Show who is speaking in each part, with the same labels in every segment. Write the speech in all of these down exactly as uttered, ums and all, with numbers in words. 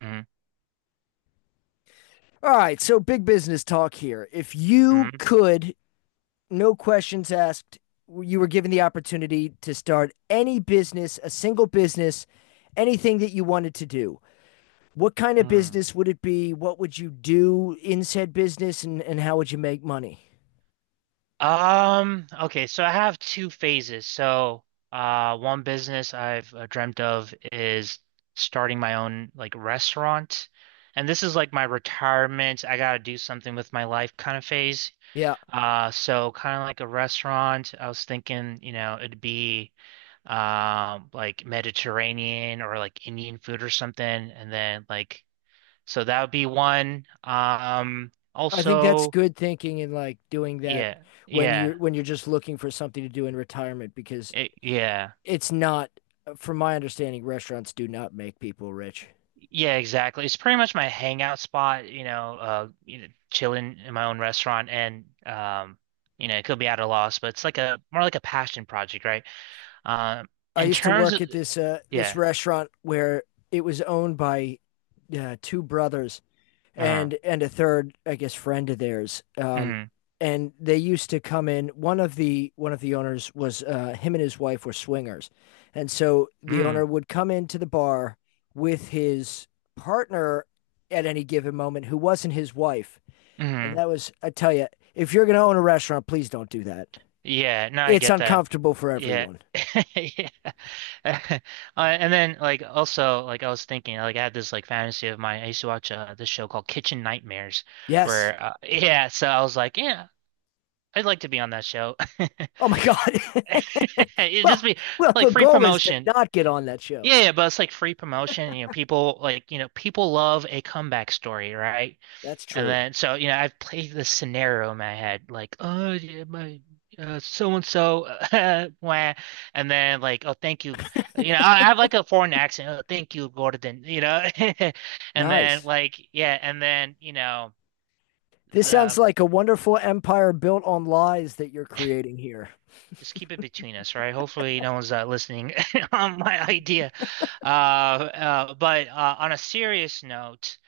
Speaker 1: Mhm,
Speaker 2: All right, so big business talk here. If you
Speaker 1: mhm,
Speaker 2: could, no questions asked, you were given the opportunity to start any business, a single business, anything that you wanted to do. What kind of
Speaker 1: mhm.
Speaker 2: business would it be? What would you do in said business and, and how would you make money?
Speaker 1: Um, okay, so I have two phases. So, uh, one business I've uh, dreamt of is starting my own like restaurant. And this is like my retirement. I gotta do something with my life kind of phase.
Speaker 2: Yeah.
Speaker 1: Uh, so kind of like a restaurant. I was thinking, you know, it'd be um like Mediterranean or like Indian food or something. And then like so that would be one. Um,
Speaker 2: I think that's
Speaker 1: also.
Speaker 2: good thinking and like doing that
Speaker 1: Yeah,
Speaker 2: when
Speaker 1: yeah,
Speaker 2: you're when you're just looking for something to do in retirement because
Speaker 1: it, yeah,
Speaker 2: it's not from my understanding restaurants do not make people rich.
Speaker 1: yeah, exactly. It's pretty much my hangout spot, you know, uh, you know, chilling in my own restaurant, and um, you know, it could be at a loss, but it's like a more like a passion project, right? Um,
Speaker 2: I
Speaker 1: in
Speaker 2: used to
Speaker 1: terms
Speaker 2: work
Speaker 1: of,
Speaker 2: at this uh, this
Speaker 1: yeah,
Speaker 2: restaurant where it was owned by uh, two brothers
Speaker 1: uh-huh,
Speaker 2: and and a third, I guess, friend of theirs. Um,
Speaker 1: mm,
Speaker 2: and they used to come in. One of the one of the owners was, uh, him and his wife were swingers, and so the
Speaker 1: mm,
Speaker 2: owner would come into the bar with his partner at any given moment, who wasn't his wife. And
Speaker 1: mm,
Speaker 2: that was, I tell you, if you're going to own a restaurant, please don't do that.
Speaker 1: yeah, no, I
Speaker 2: It's
Speaker 1: get that,
Speaker 2: uncomfortable for
Speaker 1: yeah.
Speaker 2: everyone.
Speaker 1: Yeah. Uh, and then like also like I was thinking like I had this like fantasy of mine. I used to watch uh, this show called Kitchen Nightmares
Speaker 2: Yes.
Speaker 1: where uh, yeah so I was like yeah I'd like to be on that show.
Speaker 2: Oh my God.
Speaker 1: It'd
Speaker 2: Well,
Speaker 1: just be
Speaker 2: well,
Speaker 1: like
Speaker 2: the
Speaker 1: free
Speaker 2: goal is to
Speaker 1: promotion.
Speaker 2: not get on that show.
Speaker 1: Yeah, yeah, but it's like free promotion. You know, people like, you know, people love a comeback story, right?
Speaker 2: That's
Speaker 1: And
Speaker 2: true.
Speaker 1: then so, you know, I've played this scenario in my head, like, oh yeah, my uh, so and so, uh, wah, and then like, oh, thank you. You know, I I have like a foreign accent. Oh, thank you, Gordon. You know, and then
Speaker 2: Nice.
Speaker 1: like, yeah, and then you know.
Speaker 2: This sounds
Speaker 1: The.
Speaker 2: like a wonderful empire built on lies that you're creating here.
Speaker 1: Just keep it between us, right? Hopefully, no one's uh, listening on my idea. Uh, uh, but uh, on a serious note,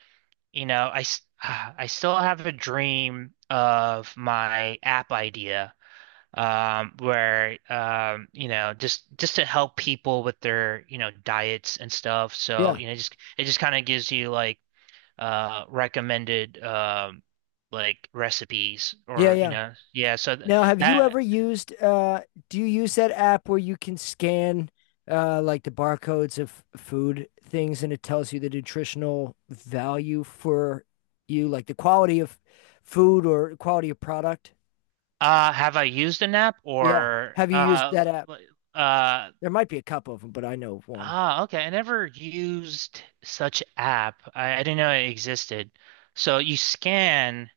Speaker 1: you know, I I still have a dream of my app idea, um, where um, you know, just just to help people with their you know diets and stuff. So
Speaker 2: Yeah.
Speaker 1: you know, just it just kind of gives you like uh recommended um like recipes
Speaker 2: Yeah,
Speaker 1: or you
Speaker 2: yeah.
Speaker 1: know, yeah. So th
Speaker 2: Now, have you
Speaker 1: that.
Speaker 2: ever used uh do you use that app where you can scan uh like the barcodes of food things and it tells you the nutritional value for you, like the quality of food or quality of product?
Speaker 1: Uh, have I used an app
Speaker 2: Yeah.
Speaker 1: or
Speaker 2: Have you used
Speaker 1: uh,
Speaker 2: that
Speaker 1: l-
Speaker 2: app?
Speaker 1: l- uh,
Speaker 2: There might be a couple of them, but I know of one.
Speaker 1: ah, okay. I never used such app. I, I didn't know it existed. So you scan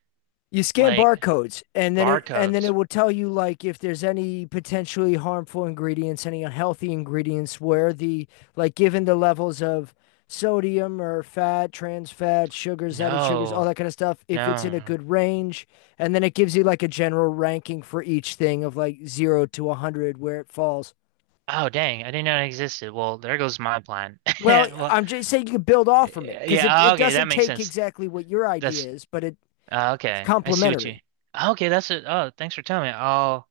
Speaker 2: You scan
Speaker 1: like
Speaker 2: barcodes and then it and then
Speaker 1: barcodes.
Speaker 2: it will tell you, like, if there's any potentially harmful ingredients, any unhealthy ingredients, where the, like, given the levels of sodium or fat, trans fat, sugars, added sugars, all
Speaker 1: No,
Speaker 2: that kind of stuff, if it's in a
Speaker 1: no.
Speaker 2: good range, and then it gives you like a general ranking for each thing of like zero to one hundred where it falls.
Speaker 1: Oh, dang. I didn't know it existed. Well, there goes my plan.
Speaker 2: Well,
Speaker 1: Well,
Speaker 2: I'm just saying you can build off from it because it,
Speaker 1: yeah,
Speaker 2: it
Speaker 1: okay. That
Speaker 2: doesn't
Speaker 1: makes
Speaker 2: take
Speaker 1: sense.
Speaker 2: exactly what your idea
Speaker 1: That's
Speaker 2: is, but it,
Speaker 1: uh,
Speaker 2: it's
Speaker 1: okay. I see what you.
Speaker 2: complementary.
Speaker 1: Okay, that's it. Oh, thanks for telling me. I'll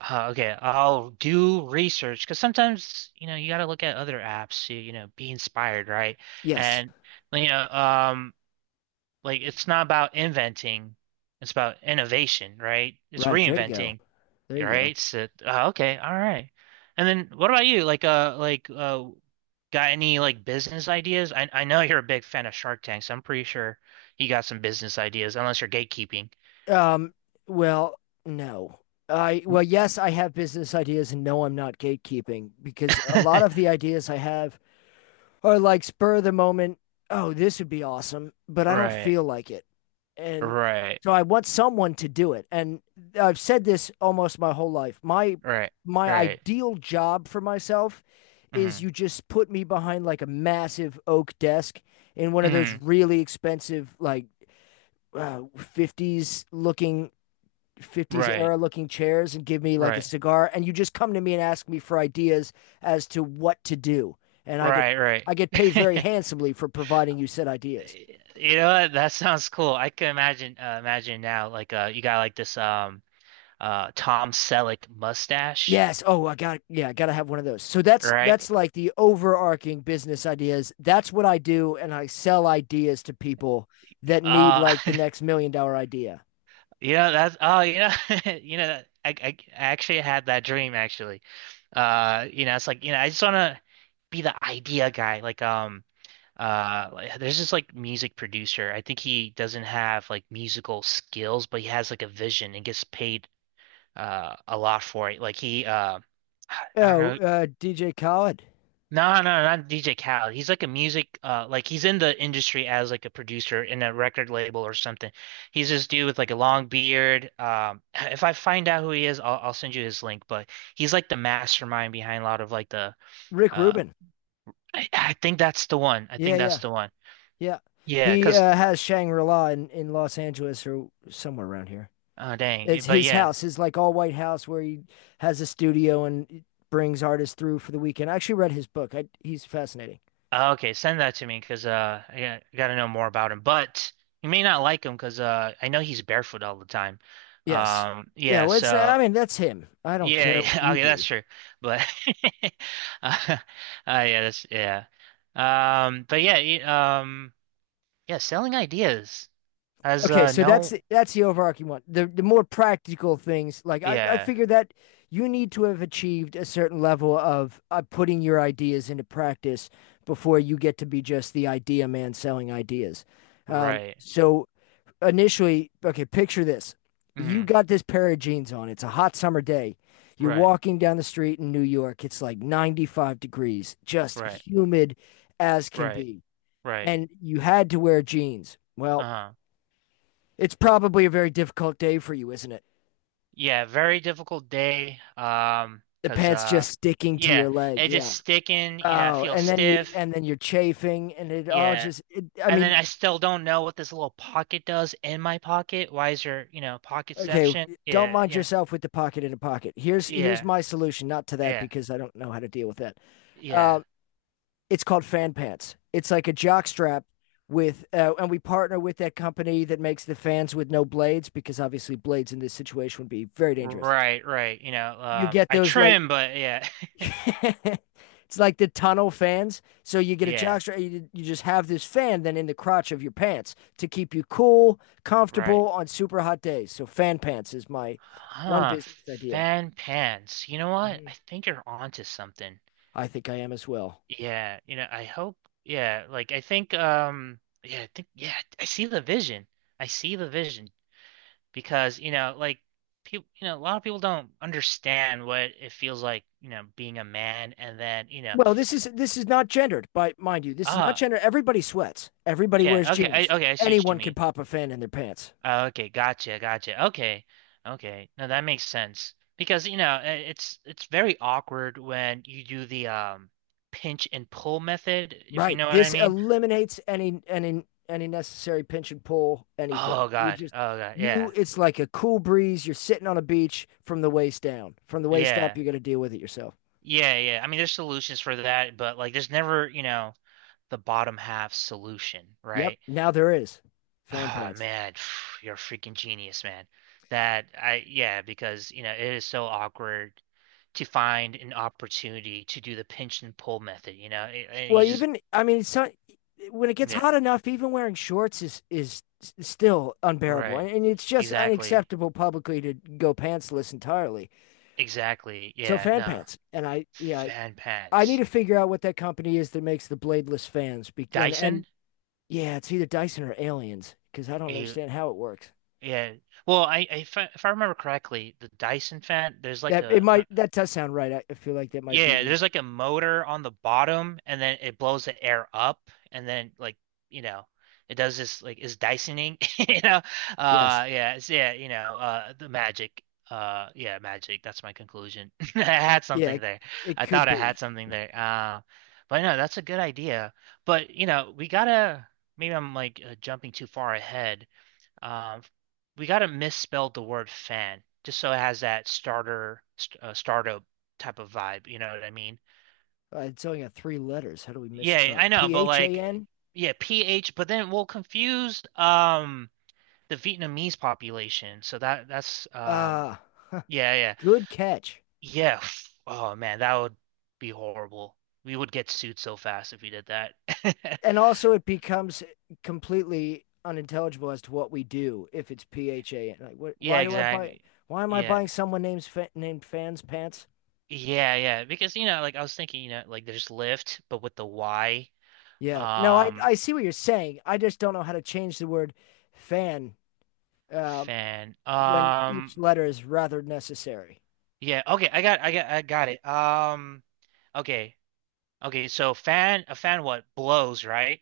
Speaker 1: Uh, okay, I'll do research because sometimes, you know, you got to look at other apps to, you know, be inspired, right?
Speaker 2: Yes.
Speaker 1: And, you know, um, like it's not about inventing, it's about innovation, right? It's
Speaker 2: Right, there you go,
Speaker 1: reinventing,
Speaker 2: there you go.
Speaker 1: right? So, uh, okay, all right. And then what about you? Like, uh, like, uh, got any like business ideas? I I know you're a big fan of Shark Tank, so I'm pretty sure you got some business ideas, unless you're gatekeeping.
Speaker 2: Um, well, no. I well, yes, I have business ideas, and no, I'm not gatekeeping because a lot of the ideas I have are like spur of the moment. Oh, this would be awesome, but I don't
Speaker 1: Right,
Speaker 2: feel like it, and
Speaker 1: right,
Speaker 2: so I want someone to do it. And I've said this almost my whole life. My
Speaker 1: right,
Speaker 2: my
Speaker 1: right.
Speaker 2: ideal job for myself
Speaker 1: Mm-hmm.
Speaker 2: is you just put me behind like a massive oak desk in one of those
Speaker 1: Mm,
Speaker 2: really expensive like uh, fifties looking, fifties
Speaker 1: right,
Speaker 2: era looking chairs, and give me like a
Speaker 1: right,
Speaker 2: cigar, and you just come to me and ask me for ideas as to what to do, and i get
Speaker 1: right, right.
Speaker 2: i get paid very handsomely for providing you said ideas.
Speaker 1: You know what? That sounds cool. I can imagine uh, imagine now like uh you got like this um uh Tom Selleck mustache,
Speaker 2: Yes. Oh, I got, yeah, I gotta have one of those. So that's that's
Speaker 1: right?
Speaker 2: like the overarching business ideas. That's what I do, and I sell ideas to people that need
Speaker 1: Uh
Speaker 2: like the next million dollar idea.
Speaker 1: you know that's oh you know you know that- I, I I actually had that dream actually. Uh you know it's like you know I just want to be the idea guy like um uh like, there's this like music producer. I think he doesn't have like musical skills, but he has like a vision and gets paid uh a lot for it. Like he uh I don't
Speaker 2: Oh,
Speaker 1: know.
Speaker 2: uh DJ Khaled?
Speaker 1: No, no, not D J Khaled. He's like a music uh like he's in the industry as like a producer in a record label or something. He's this dude with like a long beard. Um if I find out who he is, I'll I'll send you his link, but he's like the mastermind behind a lot of like the
Speaker 2: Rick
Speaker 1: uh
Speaker 2: Rubin.
Speaker 1: I, I think that's the one. I
Speaker 2: Yeah,
Speaker 1: think that's
Speaker 2: yeah.
Speaker 1: the one.
Speaker 2: Yeah,
Speaker 1: Yeah,
Speaker 2: he
Speaker 1: 'cause
Speaker 2: uh, has Shangri-La in, in Los Angeles or somewhere around here.
Speaker 1: uh dang.
Speaker 2: It's
Speaker 1: But
Speaker 2: his
Speaker 1: yeah,
Speaker 2: house, his like all white house where he has a studio and brings artists through for the weekend. I actually read his book. I, he's fascinating.
Speaker 1: Uh, okay, send that to me because uh, I got- I gotta know more about him. But you may not like him because uh, I know he's barefoot all the time.
Speaker 2: Yes.
Speaker 1: Um,
Speaker 2: Yeah,
Speaker 1: yeah.
Speaker 2: well, it's I
Speaker 1: So
Speaker 2: mean, that's him. I don't
Speaker 1: yeah,
Speaker 2: care what
Speaker 1: yeah.
Speaker 2: you
Speaker 1: Okay, that's
Speaker 2: do.
Speaker 1: true. But uh, yeah, that's yeah. Um, but yeah, y- um, yeah. Selling ideas has
Speaker 2: Okay,
Speaker 1: uh
Speaker 2: so that's
Speaker 1: no.
Speaker 2: that's the overarching one. The the more practical things, like I, I
Speaker 1: Yeah.
Speaker 2: figure that you need to have achieved a certain level of uh, putting your ideas into practice before you get to be just the idea man selling ideas. Um,
Speaker 1: Right.
Speaker 2: so initially, okay, picture this. You
Speaker 1: Mm.
Speaker 2: got this pair of jeans on. It's a hot summer day. You're
Speaker 1: Right.
Speaker 2: walking down the street in New York. It's like ninety-five degrees, just
Speaker 1: Right.
Speaker 2: humid as can
Speaker 1: Right.
Speaker 2: be.
Speaker 1: Right.
Speaker 2: And you had to wear jeans. Well,
Speaker 1: Uh-huh.
Speaker 2: it's probably a very difficult day for you, isn't it?
Speaker 1: Yeah, very difficult day. Um,
Speaker 2: The
Speaker 1: 'cause
Speaker 2: pants
Speaker 1: uh
Speaker 2: just sticking to your
Speaker 1: yeah,
Speaker 2: leg.
Speaker 1: it just
Speaker 2: Yeah.
Speaker 1: sticking, you know, I
Speaker 2: Oh,
Speaker 1: feel
Speaker 2: and then you
Speaker 1: stiff.
Speaker 2: and then you're chafing and it all
Speaker 1: Yeah.
Speaker 2: just, it, I
Speaker 1: And then
Speaker 2: mean,
Speaker 1: I still don't know what this little pocket does in my pocket. Why is there, you know,
Speaker 2: okay,
Speaker 1: pocketception?
Speaker 2: don't
Speaker 1: Yeah,
Speaker 2: mind
Speaker 1: you know,
Speaker 2: yourself with the pocket in a pocket. Here's here's
Speaker 1: yeah,
Speaker 2: my solution, not to that
Speaker 1: yeah,
Speaker 2: because I don't know how to deal with that. Uh
Speaker 1: yeah.
Speaker 2: It's called Fan Pants. It's like a jock strap with, uh, and we partner with that company that makes the fans with no blades because obviously blades in this situation would be very dangerous.
Speaker 1: Right, right. You know,
Speaker 2: You
Speaker 1: um
Speaker 2: get
Speaker 1: I
Speaker 2: those like,
Speaker 1: trim, but yeah.
Speaker 2: it's like the tunnel fans. So you get a jock
Speaker 1: Yeah,
Speaker 2: strap, you, you just have this fan then in the crotch of your pants to keep you cool,
Speaker 1: right.
Speaker 2: comfortable on super hot days. So Fan Pants is my one
Speaker 1: Huh,
Speaker 2: business idea.
Speaker 1: fan pants. You know what?
Speaker 2: Mm-hmm.
Speaker 1: I think you're onto something.
Speaker 2: I think I am as well.
Speaker 1: Yeah, you know, I hope yeah, like I think um yeah, I think yeah, I see the vision. I see the vision because, you know, like people, you know, a lot of people don't understand what it feels like, you know, being a man and then, you know,
Speaker 2: Well, this is this is not gendered, but mind you, this is not
Speaker 1: uh
Speaker 2: gendered. Everybody sweats. Everybody wears
Speaker 1: yeah, okay,
Speaker 2: jeans.
Speaker 1: I okay, I see what you
Speaker 2: Anyone can
Speaker 1: mean.
Speaker 2: pop a fan in their pants.
Speaker 1: Uh, okay, gotcha, gotcha. Okay. Okay. No, that makes sense. Because, you know, I- it's it's very awkward when you do the um pinch and pull method, if you
Speaker 2: Right.
Speaker 1: know what I
Speaker 2: This
Speaker 1: mean.
Speaker 2: eliminates any any any necessary pinch and pull, anything.
Speaker 1: Oh
Speaker 2: You
Speaker 1: God.
Speaker 2: just,
Speaker 1: Oh God.
Speaker 2: you,
Speaker 1: Yeah.
Speaker 2: it's like a cool breeze. You're sitting on a beach from the waist down. From the waist up,
Speaker 1: Yeah.
Speaker 2: you gotta deal with it yourself.
Speaker 1: Yeah, yeah. I mean, there's solutions for that, but like there's never, you know, the bottom half solution,
Speaker 2: Yep.
Speaker 1: right?
Speaker 2: Now there is fan
Speaker 1: Ah,
Speaker 2: pants.
Speaker 1: man, you're a freaking genius, man. That I yeah, because, you know, it is so awkward to find an opportunity to do the pinch and pull method, you know? It- and
Speaker 2: Well,
Speaker 1: he just
Speaker 2: even, I mean, so when it gets
Speaker 1: yeah,
Speaker 2: hot enough, even wearing shorts is is s- still unbearable,
Speaker 1: right.
Speaker 2: and, and it's just
Speaker 1: Exactly.
Speaker 2: unacceptable publicly to go pantsless entirely.
Speaker 1: Exactly.
Speaker 2: So
Speaker 1: Yeah,
Speaker 2: fan
Speaker 1: no.
Speaker 2: pants, and I yeah, I
Speaker 1: Fan
Speaker 2: I need
Speaker 1: pants.
Speaker 2: to figure out what that company is that makes the bladeless fans. Be and and
Speaker 1: Dyson?
Speaker 2: Yeah, it's either Dyson or Aliens because I don't
Speaker 1: A
Speaker 2: understand how it works.
Speaker 1: yeah. Well, I, I- if I, if I remember correctly, the Dyson fan, there's like
Speaker 2: That it
Speaker 1: a,
Speaker 2: might
Speaker 1: a
Speaker 2: That does sound right. I, I feel like that might be
Speaker 1: Yeah,
Speaker 2: right.
Speaker 1: there's like a motor on the bottom and then it blows the air up and then like, you know, it does this like is Dysoning, you know. Uh
Speaker 2: Yes,
Speaker 1: yeah, it's yeah, you know, uh the magic. Uh yeah, magic. That's my conclusion. I had
Speaker 2: yeah,
Speaker 1: something
Speaker 2: it,
Speaker 1: there.
Speaker 2: it
Speaker 1: I
Speaker 2: could
Speaker 1: thought I had
Speaker 2: be.
Speaker 1: something there. Uh but no, that's a good idea. But you know, we gotta maybe I'm like uh, jumping too far ahead, um, we got to misspell the word fan just so it has that starter st uh, startup type of vibe. You know what I mean?
Speaker 2: Uh, it's only got three letters. How do we
Speaker 1: Yeah,
Speaker 2: misspell it?
Speaker 1: I know,
Speaker 2: P
Speaker 1: but
Speaker 2: H A
Speaker 1: like,
Speaker 2: N.
Speaker 1: yeah, P H. But then we'll confuse um the Vietnamese population. So that that's um
Speaker 2: Ah.
Speaker 1: yeah yeah
Speaker 2: Good catch.
Speaker 1: yeah. f- Oh man, that would be horrible. We would get sued so fast if we did that.
Speaker 2: And also, it becomes completely unintelligible as to what we do if it's P H A. Like, what,
Speaker 1: Yeah,
Speaker 2: why do I buy?
Speaker 1: exactly.
Speaker 2: Why am I
Speaker 1: Yeah.
Speaker 2: buying someone named fa- named fans pants?
Speaker 1: Yeah, yeah. Because, you know, like I was thinking, you know, like there's Lyft, but with the Y
Speaker 2: Yeah, no, I
Speaker 1: Um,
Speaker 2: I see what you're saying. I just don't know how to change the word fan um,
Speaker 1: fan.
Speaker 2: when each
Speaker 1: Um,
Speaker 2: letter is rather necessary.
Speaker 1: yeah. Okay, I got, I got, I got it. Um, okay, okay. So fan, a fan, what blows, right?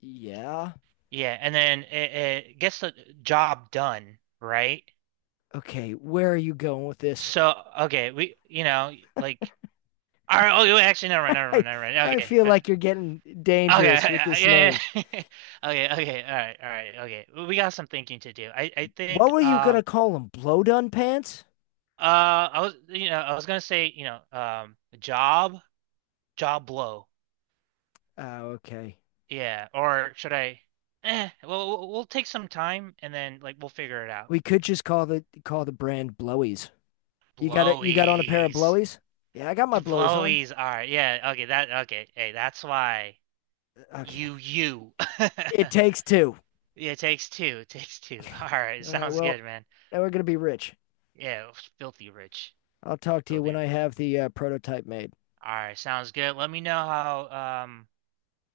Speaker 2: Yeah.
Speaker 1: Yeah, and then it, it gets the job done, right?
Speaker 2: Okay, where are you going with this?
Speaker 1: So okay, we, you know, like, all right. Oh, wait, actually, never mind, never mind,
Speaker 2: I
Speaker 1: never mind.
Speaker 2: I
Speaker 1: Okay,
Speaker 2: feel
Speaker 1: uh,
Speaker 2: like you're getting
Speaker 1: okay,
Speaker 2: dangerous with
Speaker 1: yeah,
Speaker 2: this
Speaker 1: yeah.
Speaker 2: name.
Speaker 1: yeah. Okay, okay, all right, all right, okay. We got some thinking to do. I, I
Speaker 2: What
Speaker 1: think,
Speaker 2: were you gonna
Speaker 1: um,
Speaker 2: call him? Blowdun pants?
Speaker 1: uh, I was, you know, I was gonna say, you know, um, job. Jaw blow.
Speaker 2: Oh, okay.
Speaker 1: Yeah. Or should I? Eh. Well, we'll we'll take some time and then like we'll figure it out.
Speaker 2: We could just call the call the brand Blowies. You got it. You got on a pair of
Speaker 1: Blowies.
Speaker 2: Blowies. Yeah, I got my Blowies on.
Speaker 1: Blowies are. Yeah. Okay. That. Okay. Hey, that's why
Speaker 2: Okay.
Speaker 1: you you.
Speaker 2: It takes two.
Speaker 1: Yeah. It takes two. It takes two. All right.
Speaker 2: All right.
Speaker 1: Sounds
Speaker 2: Well,
Speaker 1: good, man.
Speaker 2: now we're gonna be rich.
Speaker 1: Yeah. Filthy rich.
Speaker 2: I'll talk to you
Speaker 1: Filthy.
Speaker 2: when I
Speaker 1: Ri-
Speaker 2: have the uh, prototype made.
Speaker 1: All right. Sounds good. Let me know how um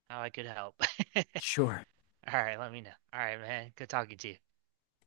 Speaker 1: how I could help. All
Speaker 2: Sure.
Speaker 1: right. Let me know. All right, man. Good talking to you.